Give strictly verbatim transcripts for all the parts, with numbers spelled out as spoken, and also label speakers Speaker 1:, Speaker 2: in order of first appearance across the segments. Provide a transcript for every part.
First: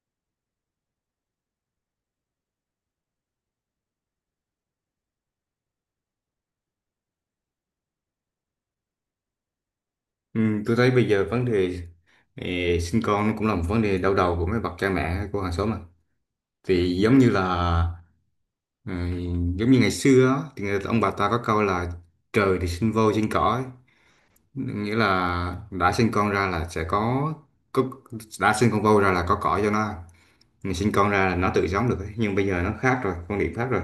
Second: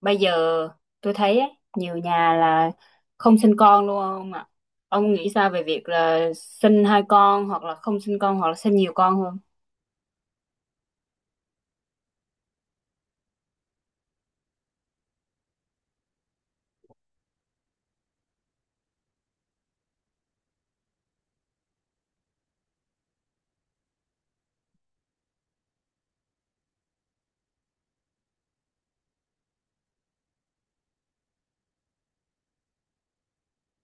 Speaker 1: Bây giờ tôi thấy á, nhiều nhà là không sinh con luôn ông ạ. Ông nghĩ sao về việc là sinh hai con hoặc là không sinh con hoặc là sinh nhiều con hơn?
Speaker 2: Ừ, tôi thấy bây giờ vấn đề eh, sinh con nó cũng là một vấn đề đau đầu của mấy bậc cha mẹ của hàng xóm mà. Thì giống như là ừ, giống như ngày xưa á, thì người, ông bà ta có câu là trời thì sinh voi sinh cỏ ấy. Nghĩa là đã sinh con ra là sẽ có, có đã sinh con voi ra là có cỏ cho nó ăn. Mình sinh con ra là nó tự sống được ấy. Nhưng bây giờ nó khác rồi, quan điểm khác rồi.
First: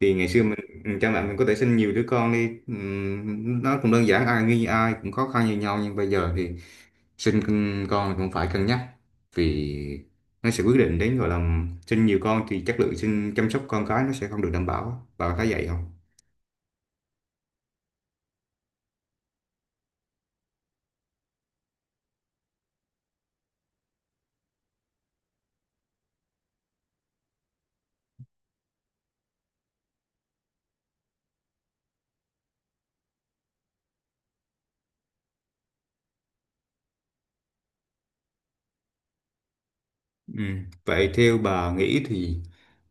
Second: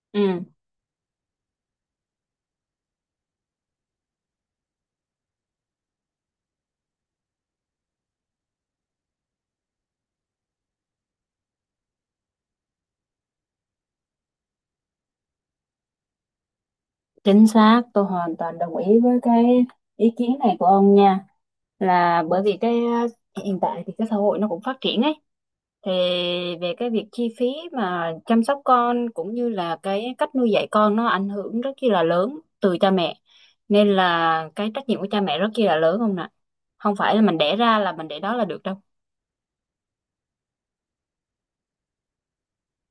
Speaker 2: Thì ngày xưa
Speaker 1: Ừ.
Speaker 2: mình ừ, cha mẹ mình có thể sinh nhiều đứa con đi, ừ, nó cũng đơn giản, ai như ai cũng khó khăn như nhau, nhưng bây giờ thì sinh con con cũng phải cân nhắc, vì nó sẽ quyết định đến, gọi là sinh nhiều con thì chất lượng sinh chăm sóc con cái nó sẽ không được đảm bảo, bà thấy vậy không?
Speaker 1: Chính xác, tôi hoàn toàn đồng ý với cái ý kiến này của ông nha. Là bởi vì cái ờ, hiện tại thì cái xã hội nó cũng phát triển ấy. Thì về cái việc chi phí mà chăm sóc con cũng như là cái cách nuôi dạy con nó ảnh hưởng rất là lớn từ cha mẹ. Nên là cái trách nhiệm của cha mẹ rất là lớn không nè. Không phải là mình đẻ ra là mình để đó là được đâu.
Speaker 2: Ừ. Vậy theo bà nghĩ thì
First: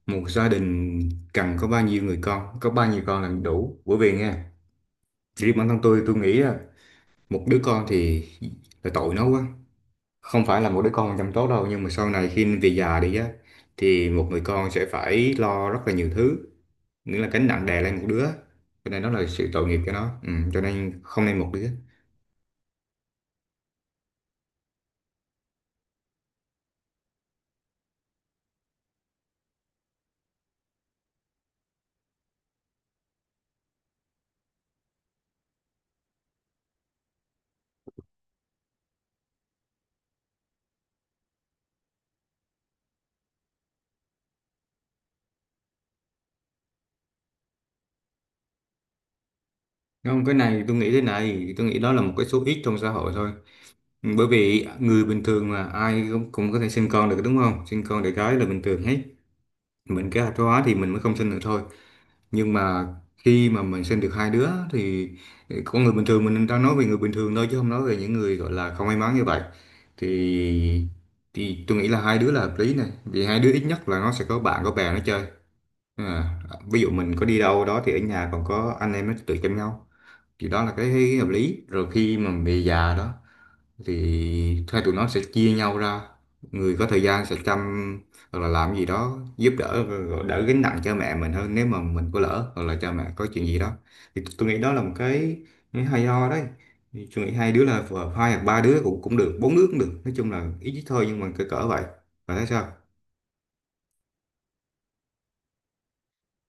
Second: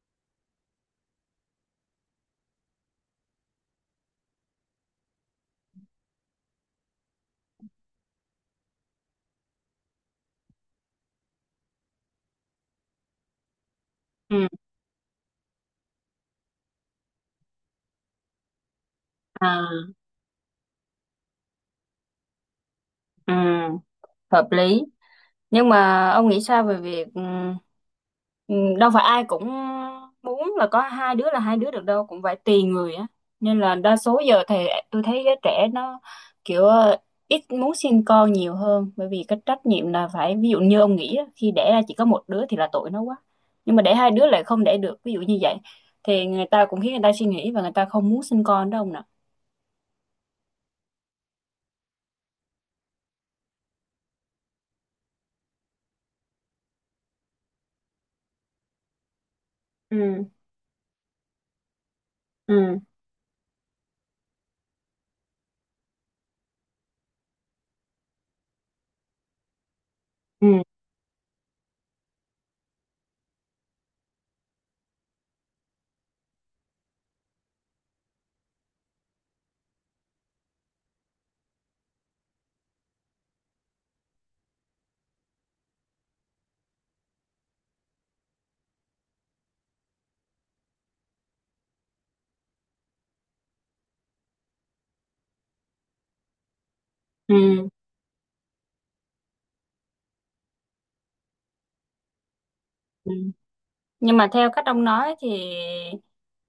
Speaker 2: một gia đình cần có bao nhiêu người con, có bao nhiêu con là đủ? Bởi vì nghe, riêng bản thân tôi tôi nghĩ là một đứa con thì là tội nó quá, không phải là một đứa con chăm tốt đâu, nhưng mà sau này khi về già đi á, thì một người
Speaker 1: Ừ.
Speaker 2: con sẽ phải lo rất là nhiều thứ, nghĩa là gánh nặng đè lên một đứa, cho nên đó là sự
Speaker 1: À,
Speaker 2: tội nghiệp cho nó, ừ, cho nên không nên một đứa.
Speaker 1: ừ, hợp lý. Nhưng mà ông nghĩ sao về việc ừm, ừm, đâu phải ai cũng muốn là có hai đứa là hai đứa được đâu, cũng phải tùy người á, nên là đa số giờ thì tôi thấy giới trẻ nó kiểu ờ, ít muốn sinh con nhiều hơn, bởi vì cái trách nhiệm là phải ví dụ như ông nghĩ á, khi đẻ ra chỉ có một đứa thì là tội nó quá, nhưng mà đẻ hai đứa lại không đẻ được ví dụ như vậy, thì người ta cũng khiến người ta suy nghĩ và người ta không muốn sinh con đâu ông nè.
Speaker 2: Không, cái này tôi nghĩ thế này, tôi nghĩ đó là một cái số ít trong xã hội thôi. Ừ, bởi vì người bình thường mà ai cũng, cũng có thể sinh con được, đúng không? Sinh con đẻ cái là bình thường hết, mình kế
Speaker 1: Ừ.
Speaker 2: hoạch hóa thì mình mới không sinh được thôi, nhưng
Speaker 1: Ừ.
Speaker 2: mà khi mà mình sinh được hai đứa thì, con người bình thường, mình đang nói về người bình thường thôi chứ không nói về những người gọi là không may mắn như vậy,
Speaker 1: Ừ.
Speaker 2: thì thì tôi nghĩ là hai đứa là hợp lý này, vì hai đứa ít nhất là nó sẽ có bạn có bè nó chơi. à, Ví dụ mình có đi đâu đó thì ở nhà còn có anh em nó tụi chăm nhau, thì đó là cái hợp lý rồi. Khi mà về già đó thì hai tụi nó sẽ chia nhau ra, người có thời gian sẽ chăm hoặc là làm gì đó giúp đỡ, rồi đỡ gánh nặng cho mẹ mình hơn nếu mà mình có lỡ hoặc là cha mẹ có chuyện gì đó, thì tôi nghĩ đó là một cái, cái hay ho đấy. Thì tôi nghĩ hai đứa
Speaker 1: Ừ.
Speaker 2: là vừa- hai hoặc ba đứa cũng cũng được, bốn đứa cũng được, nói chung là ít thôi nhưng mà cỡ cỡ vậy, và thấy sao?
Speaker 1: Ừ. Nhưng mà theo cách ông nói thì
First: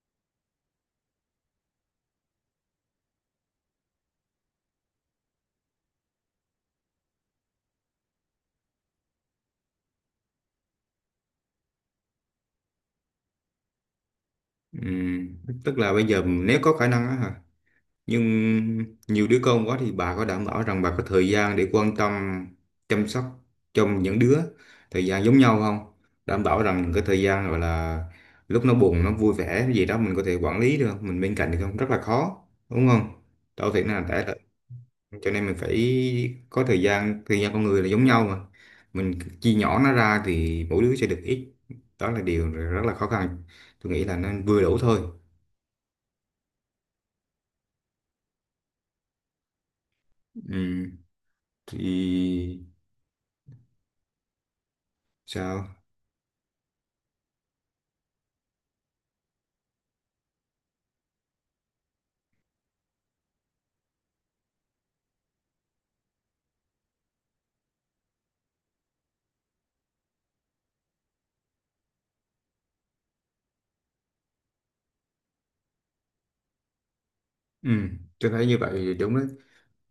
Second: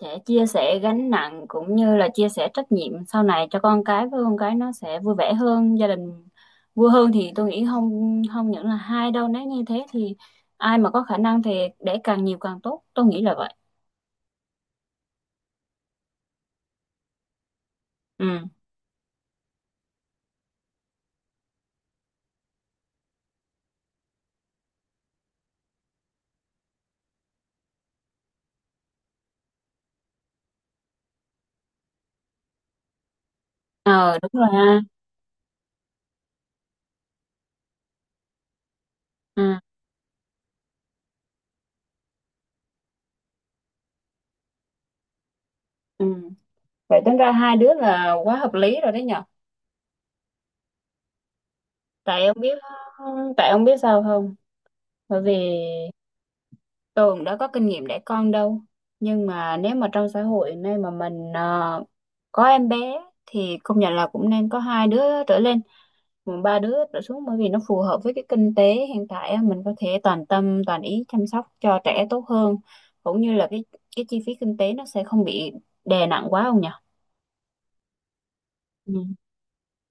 Speaker 1: sẽ chia sẻ gánh nặng cũng như là chia sẻ trách nhiệm sau này cho con cái, với con cái nó sẽ vui vẻ hơn, gia đình vui hơn, thì tôi nghĩ không không những là hai đâu, nếu như thế thì ai mà có khả năng thì để càng nhiều càng tốt, tôi nghĩ là vậy.
Speaker 2: Ừm, tức là bây giờ nếu có khả năng á hả,
Speaker 1: Ừ.
Speaker 2: nhưng nhiều đứa con quá thì bà có đảm bảo rằng bà có thời gian để quan tâm chăm sóc cho những đứa thời gian giống nhau không, đảm bảo rằng cái thời gian gọi là lúc nó buồn nó vui vẻ cái gì đó mình có thể quản lý được không, mình bên cạnh được không? Rất là khó, đúng không? Đâu thể nào
Speaker 1: Ờ
Speaker 2: để
Speaker 1: đúng
Speaker 2: được,
Speaker 1: rồi ha.
Speaker 2: cho nên mình phải có thời gian, thời gian con người là giống nhau mà, mình chia
Speaker 1: Ừ.
Speaker 2: nhỏ nó ra thì mỗi đứa sẽ được ít, đó là điều rất là khó khăn. Tôi nghĩ là nên vừa đủ thôi.
Speaker 1: Ừ. Vậy tính ra hai đứa là quá hợp lý rồi đấy nhở.
Speaker 2: Ừ. Thì
Speaker 1: Tại ông biết, tại ông biết sao không? Bởi vì
Speaker 2: sao?
Speaker 1: Tường đã có kinh nghiệm đẻ con đâu, nhưng mà nếu mà trong xã hội nay mà mình ờ, có em bé thì công nhận là cũng nên có hai đứa trở lên mà ba đứa trở xuống, bởi vì nó phù hợp với cái kinh tế hiện tại á, mình có thể toàn tâm toàn ý chăm sóc cho trẻ tốt hơn, cũng như là cái cái chi phí kinh tế nó sẽ không bị đè nặng quá không nhỉ.
Speaker 2: Ừ, tôi thấy như vậy thì
Speaker 1: Ừ.
Speaker 2: đúng đấy.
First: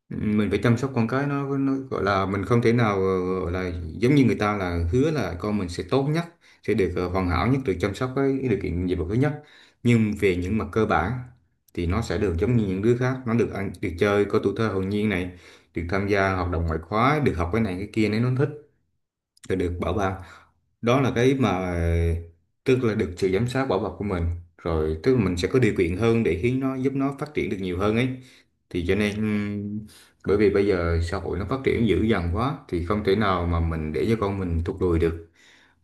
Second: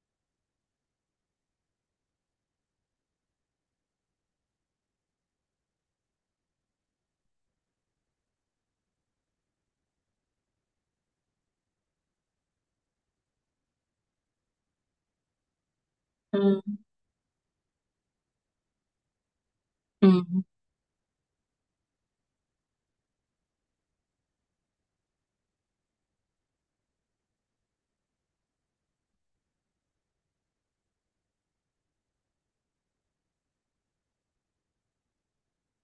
Speaker 2: Ừ, mình phải chăm sóc con cái nó, nó gọi là mình không thể nào ờ, gọi là giống như người ta là hứa là con mình sẽ tốt nhất, sẽ được ờ, hoàn hảo nhất, được chăm sóc với điều kiện gì thứ nhất. Nhưng về những mặt cơ bản thì nó sẽ được giống như những đứa khác, nó được ăn, được chơi, có tuổi thơ hồn nhiên này, được tham gia hoạt
Speaker 1: Ừ.
Speaker 2: động ngoại khóa, được học cái này cái kia nếu nó thích, là được bảo
Speaker 1: Ừ.
Speaker 2: ban. Đó là cái mà, tức là được sự giám sát bảo bọc của mình, rồi tức là mình sẽ có điều kiện hơn để khiến nó, giúp nó phát triển được nhiều hơn ấy, thì cho nên ừm, bởi vì bây giờ xã hội nó phát triển dữ dằn quá thì không thể nào mà mình để cho con mình tụt lùi được.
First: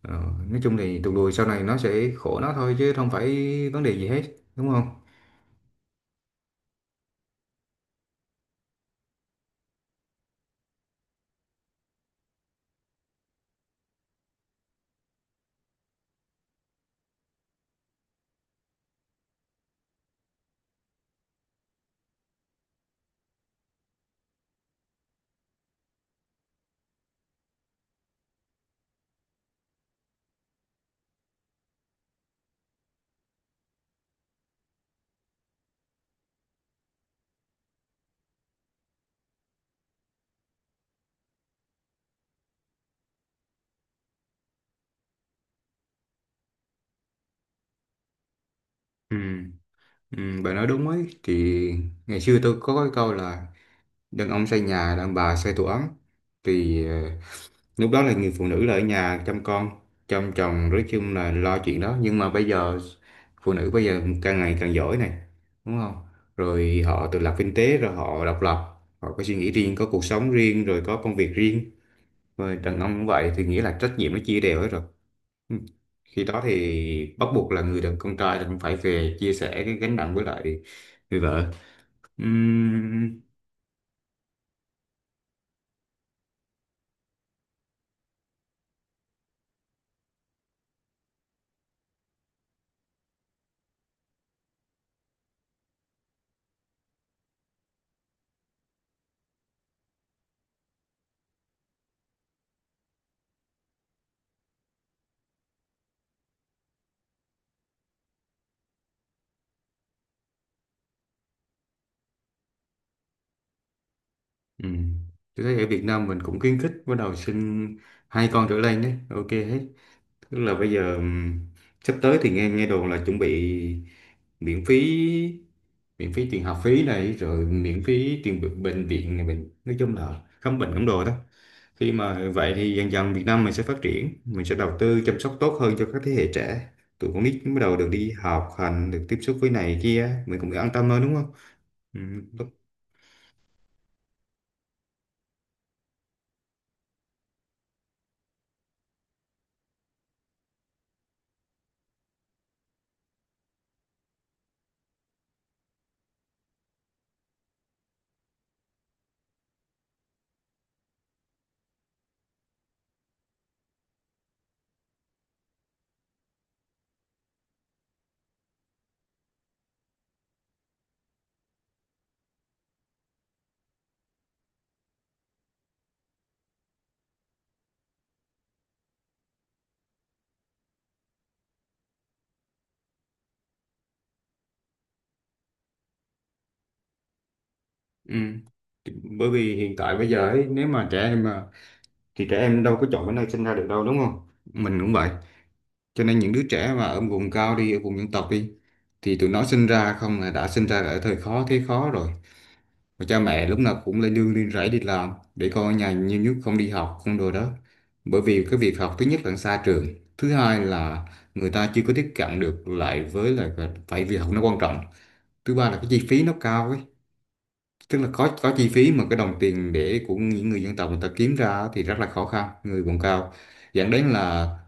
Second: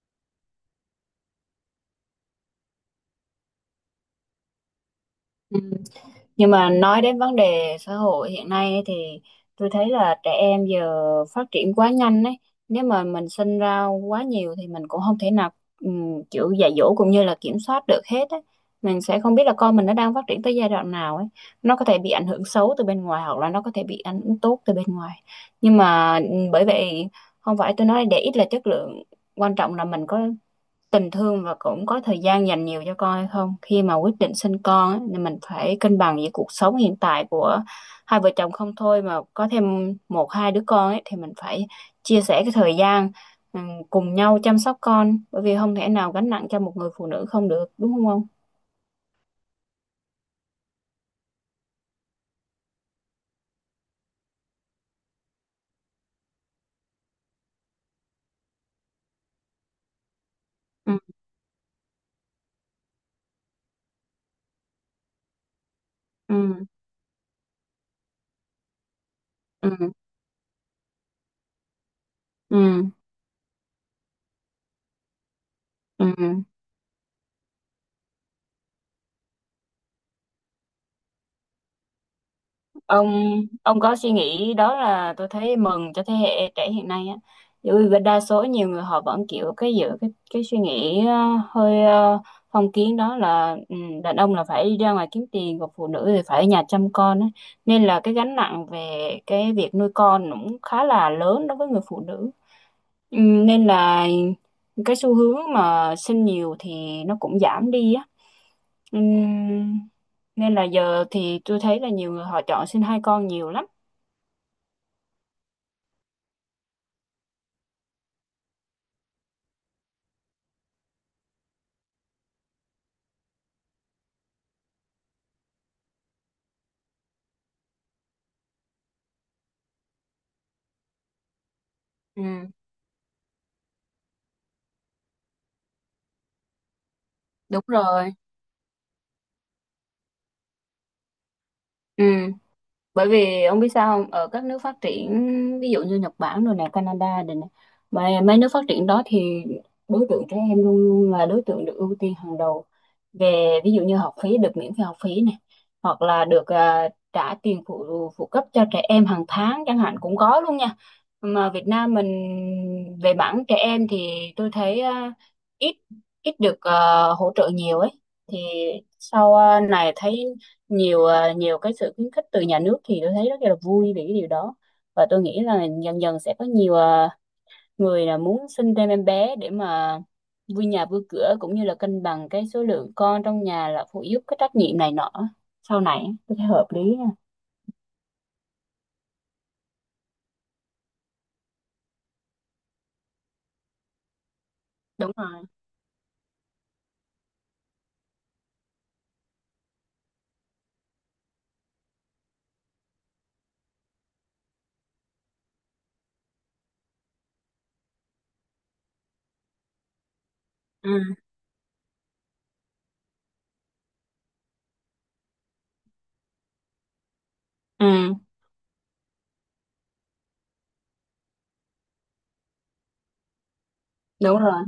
Speaker 2: Ờ, nói chung thì tụt lùi sau này nó sẽ khổ nó thôi chứ không phải vấn đề gì hết, đúng không?
Speaker 1: Ừ. Nhưng mà nói đến vấn đề xã hội hiện nay ấy thì tôi thấy là trẻ em giờ phát triển quá nhanh ấy. Nếu mà mình sinh ra quá nhiều thì mình cũng không thể nào um, kiểu dạy dỗ cũng như là kiểm soát được hết ấy. Mình sẽ không biết là con mình nó đang phát triển tới giai đoạn nào ấy. Nó có thể bị ảnh hưởng xấu từ bên ngoài hoặc là nó có thể bị ảnh hưởng tốt từ bên ngoài. Nhưng mà ừm, bởi vậy không phải tôi nói để ít là chất lượng, quan trọng là mình có tình thương và cũng có thời gian dành nhiều cho con hay không, khi mà quyết định sinh con á, thì mình phải cân bằng giữa cuộc sống hiện tại của hai vợ chồng không thôi mà có thêm một hai đứa con ấy, thì mình phải chia sẻ cái thời gian, ừ, cùng nhau chăm sóc con, bởi vì không thể nào gánh nặng cho một người phụ nữ không được đúng không không.
Speaker 2: ừ, ừ, bà nói đúng ấy. Thì ngày xưa tôi có cái câu là đàn ông xây nhà, đàn bà xây tổ ấm, thì ờ, lúc đó là người phụ nữ là ở nhà chăm con chăm chồng, nói
Speaker 1: Ừ.
Speaker 2: chung là lo chuyện đó, nhưng mà bây giờ phụ nữ bây giờ càng ngày càng giỏi này, đúng không?
Speaker 1: Ừ.
Speaker 2: Rồi họ tự lập kinh tế, rồi họ độc lập, họ có suy nghĩ
Speaker 1: Ừ.
Speaker 2: riêng, có cuộc sống riêng, rồi có công việc riêng, rồi đàn ông cũng vậy, thì nghĩa là trách nhiệm nó chia đều hết rồi. Ừ.
Speaker 1: Ừ.
Speaker 2: Khi
Speaker 1: Ừ.
Speaker 2: đó thì bắt buộc là người đàn con trai là cũng phải về chia sẻ cái gánh nặng với lại người vợ. Ừm.
Speaker 1: ông ông có suy nghĩ đó là tôi thấy mừng cho thế hệ trẻ hiện nay á, bởi vì đa số nhiều người họ vẫn kiểu cái giữ cái cái suy nghĩ ờ, hơi ờ, phong kiến, đó là ừ, đàn ông là phải đi ra ngoài kiếm tiền còn phụ nữ thì phải ở nhà chăm con á, nên là cái gánh nặng về cái việc nuôi con cũng khá là lớn đối với người phụ nữ. Ừ, nên là cái xu hướng mà sinh nhiều thì nó cũng giảm đi á. Ừ, nên là giờ thì tôi thấy là nhiều người họ chọn sinh hai con nhiều lắm.
Speaker 2: Ừ. Tôi thấy ở Việt Nam mình cũng khuyến khích bắt đầu sinh hai con trở lên đấy, ok hết. Tức là bây giờ ừm, sắp tới thì nghe nghe đồn là chuẩn bị miễn phí, miễn phí tiền học phí này, rồi miễn phí tiền bệnh bệnh viện này, mình nói chung là khám bệnh khám đồ đó. Khi
Speaker 1: Ừ,
Speaker 2: mà vậy thì dần dần Việt Nam mình sẽ phát triển, mình sẽ đầu tư chăm sóc tốt hơn cho các thế hệ trẻ. Tụi con nít bắt
Speaker 1: đúng
Speaker 2: đầu được đi
Speaker 1: rồi.
Speaker 2: học hành, được tiếp xúc với này kia, mình cũng an tâm hơn, đúng không? Ừ.
Speaker 1: Ừ, bởi vì ông biết sao không? Ở các nước phát triển, ví dụ như Nhật Bản rồi nè, Canada rồi nè, mà mấy nước phát triển đó thì đối tượng trẻ em luôn luôn là đối tượng được ưu tiên hàng đầu, về ví dụ như học phí được miễn phí học phí này, hoặc là được à, trả tiền phụ phụ cấp cho trẻ em hàng tháng chẳng hạn cũng có luôn nha. Mà Việt Nam mình về mảng trẻ em thì tôi thấy à, ít ít được à, hỗ trợ nhiều ấy, thì sau à, này thấy nhiều à, nhiều cái sự khuyến khích từ nhà nước thì tôi thấy rất là vui về cái điều đó, và tôi nghĩ là dần dần sẽ có nhiều ờ, người là muốn sinh thêm em bé để mà vui nhà vui cửa, cũng như là cân bằng cái số lượng con trong nhà là phụ giúp cái trách nhiệm này nọ, sau này tôi thấy hợp lý nha.
Speaker 2: Ừ. Bởi vì hiện tại bây giờ ấy, nếu mà trẻ em mà, thì trẻ em đâu có chọn cái nơi sinh ra được đâu, đúng không? Mình cũng vậy.
Speaker 1: Đúng rồi.
Speaker 2: Cho nên những đứa trẻ mà ở vùng cao đi, ở vùng dân tộc đi, thì tụi nó sinh ra không là đã sinh ra ở thời khó thế khó rồi. Và cha mẹ lúc nào cũng lên nương lên rẫy đi làm, để con ở nhà nhiều nhất, không đi học không đồ đó. Bởi vì cái việc học, thứ nhất là xa trường, thứ hai là
Speaker 1: Ừ.
Speaker 2: người ta chưa có tiếp cận được, lại với lại phải việc học nó quan trọng. Thứ ba là cái chi phí nó cao ấy, tức là
Speaker 1: Ừ.
Speaker 2: có có chi phí, mà cái đồng tiền để của những người dân tộc người ta kiếm ra thì rất là khó khăn, người vùng cao, dẫn đến
Speaker 1: Đúng
Speaker 2: là
Speaker 1: rồi.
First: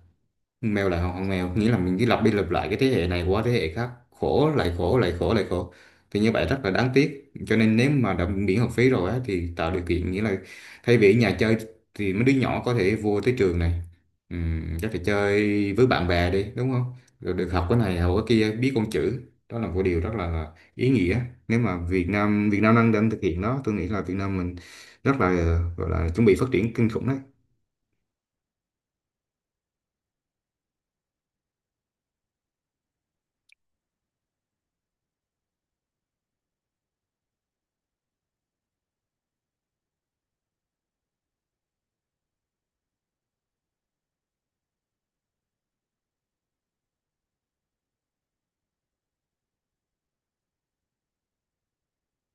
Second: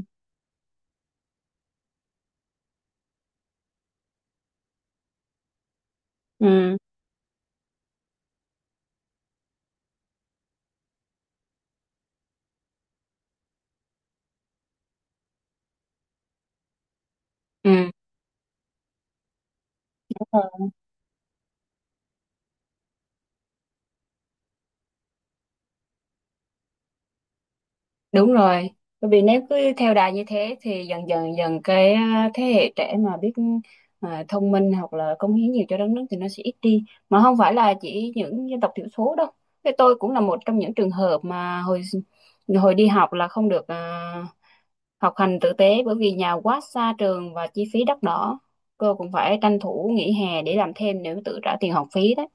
Speaker 2: mèo lại hoàng mèo, nghĩa là mình cứ lặp đi lặp lại cái thế hệ này qua thế hệ khác, khổ lại khổ lại khổ lại khổ, thì như vậy rất là
Speaker 1: Ừ.
Speaker 2: đáng tiếc. Cho nên nếu mà đã miễn học phí rồi á, thì tạo điều kiện, nghĩa là thay vì ở nhà chơi thì mấy đứa nhỏ có thể vô tới trường này, ừm, có thể chơi với bạn bè đi, đúng không? Rồi được học cái
Speaker 1: Ừ.
Speaker 2: này học cái kia, biết con chữ, đó là một điều rất
Speaker 1: Đúng
Speaker 2: là
Speaker 1: rồi.
Speaker 2: ý nghĩa. Nếu mà Việt Nam Việt Nam đang đang thực hiện nó, tôi nghĩ là Việt Nam mình rất là, gọi là chuẩn bị phát triển kinh khủng đấy.
Speaker 1: Đúng rồi. Bởi vì nếu cứ theo đà như thế thì dần dần dần cái à, thế hệ trẻ mà biết à, thông minh hoặc là cống hiến nhiều cho đất nước thì nó sẽ ít đi, mà không phải là chỉ những dân tộc thiểu số đâu. Thế tôi cũng là một trong những trường hợp mà hồi hồi đi học là không được à, học hành tử tế, bởi vì nhà quá xa trường và chi phí đắt đỏ. Cô cũng phải tranh thủ nghỉ hè để làm thêm nếu tự trả tiền học phí đấy.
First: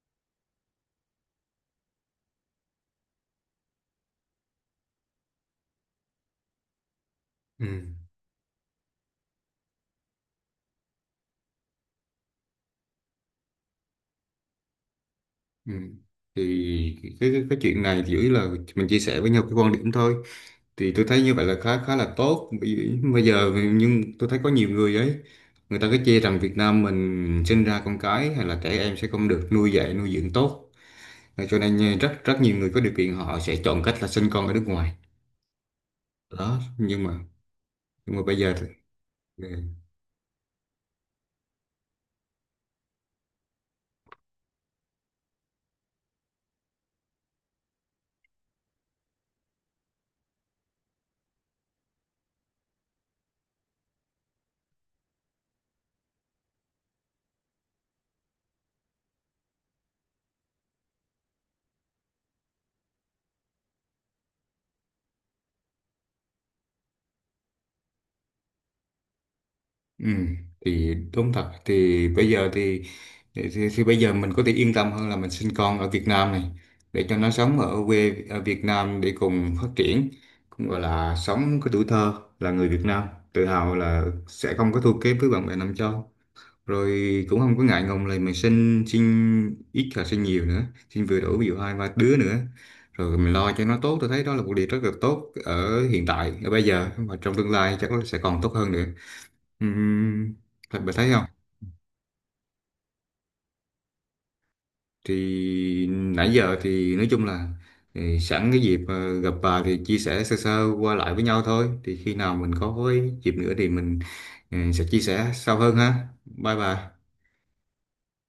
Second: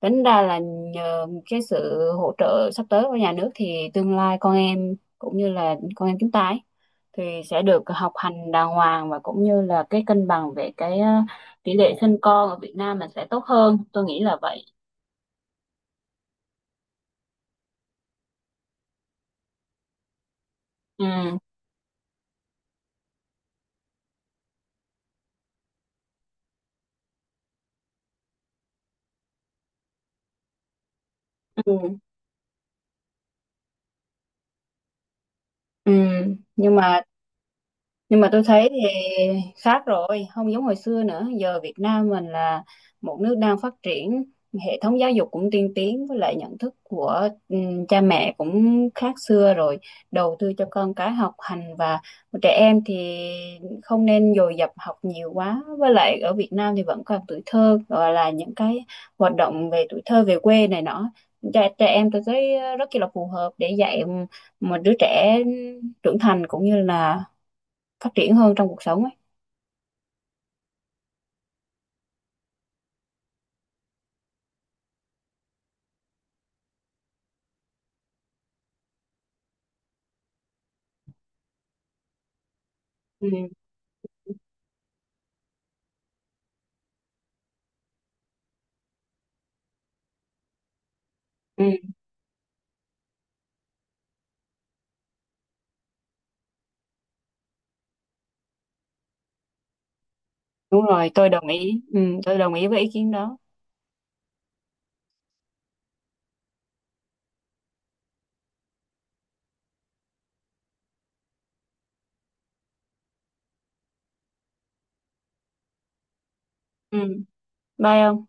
Speaker 1: Tính ra là nhờ cái sự hỗ trợ sắp tới của nhà nước thì tương lai con em cũng như là con em chúng ta ấy, thì sẽ
Speaker 2: Ừ.
Speaker 1: được học hành đàng hoàng và cũng như là cái cân bằng về cái ờ, tỷ lệ sinh con ở Việt Nam mình sẽ tốt hơn. Tôi nghĩ là vậy.
Speaker 2: Ừ. Thì cái, cái cái chuyện này thì chủ yếu là mình chia sẻ với nhau cái quan điểm thôi, thì tôi thấy như
Speaker 1: Ừ.
Speaker 2: vậy là khá khá là tốt. Bởi bây giờ nhưng tôi thấy có nhiều người ấy, người ta cứ chê rằng Việt Nam mình sinh ra con cái hay là trẻ em sẽ không được nuôi dạy nuôi dưỡng tốt. Và cho nên
Speaker 1: Ừ.
Speaker 2: nha, rất rất nhiều người có điều kiện họ sẽ chọn cách là sinh con ở nước ngoài
Speaker 1: Ừ.
Speaker 2: đó,
Speaker 1: Nhưng mà
Speaker 2: nhưng mà, nhưng
Speaker 1: nhưng
Speaker 2: mà
Speaker 1: mà
Speaker 2: bây
Speaker 1: tôi
Speaker 2: giờ thì-
Speaker 1: thấy thì khác rồi, không giống hồi xưa nữa, giờ Việt Nam mình là một nước đang phát triển, hệ thống giáo dục cũng tiên tiến, với lại nhận thức của ừm, cha mẹ cũng khác xưa rồi, đầu tư cho con cái học hành, và trẻ em thì không nên dồn dập học nhiều quá, với lại ở Việt Nam thì vẫn còn tuổi thơ, gọi là những cái hoạt động về tuổi thơ về quê này nọ, trẻ, trẻ em tôi thấy rất là phù hợp để dạy một đứa trẻ trưởng thành cũng như là phát triển hơn trong cuộc sống ấy.
Speaker 2: Ừ, thì đúng thật, thì bây giờ thì, thì, thì thì bây giờ mình có thể yên tâm hơn là mình sinh con ở Việt Nam này, để cho nó sống ở quê ở Việt Nam để cùng phát triển, cũng gọi là sống cái tuổi thơ, là người Việt Nam tự
Speaker 1: Ừ,
Speaker 2: hào là sẽ không có thua kém với bạn bè nam châu, rồi cũng không có ngại ngùng là mình sinh sinh ít là sinh nhiều nữa, sinh vừa đủ ví dụ
Speaker 1: ừ,
Speaker 2: hai ba đứa nữa, rồi mình lo cho nó tốt, tôi thấy đó là một điều rất là tốt ở hiện tại ở bây giờ, mà trong tương lai chắc nó sẽ còn tốt hơn nữa. Ừm, thật
Speaker 1: đúng
Speaker 2: bà
Speaker 1: rồi
Speaker 2: thấy không?
Speaker 1: tôi đồng ý. Ừ, tôi đồng ý với ý kiến đó.
Speaker 2: Thì nãy giờ thì nói chung là, thì sẵn cái dịp ờ, gặp bà thì chia sẻ sơ sơ qua lại với nhau thôi, thì khi nào mình có cái dịp nữa thì mình, ừ, sẽ chia sẻ sâu hơn ha, bye bà.
Speaker 1: Ừ. Bye ông.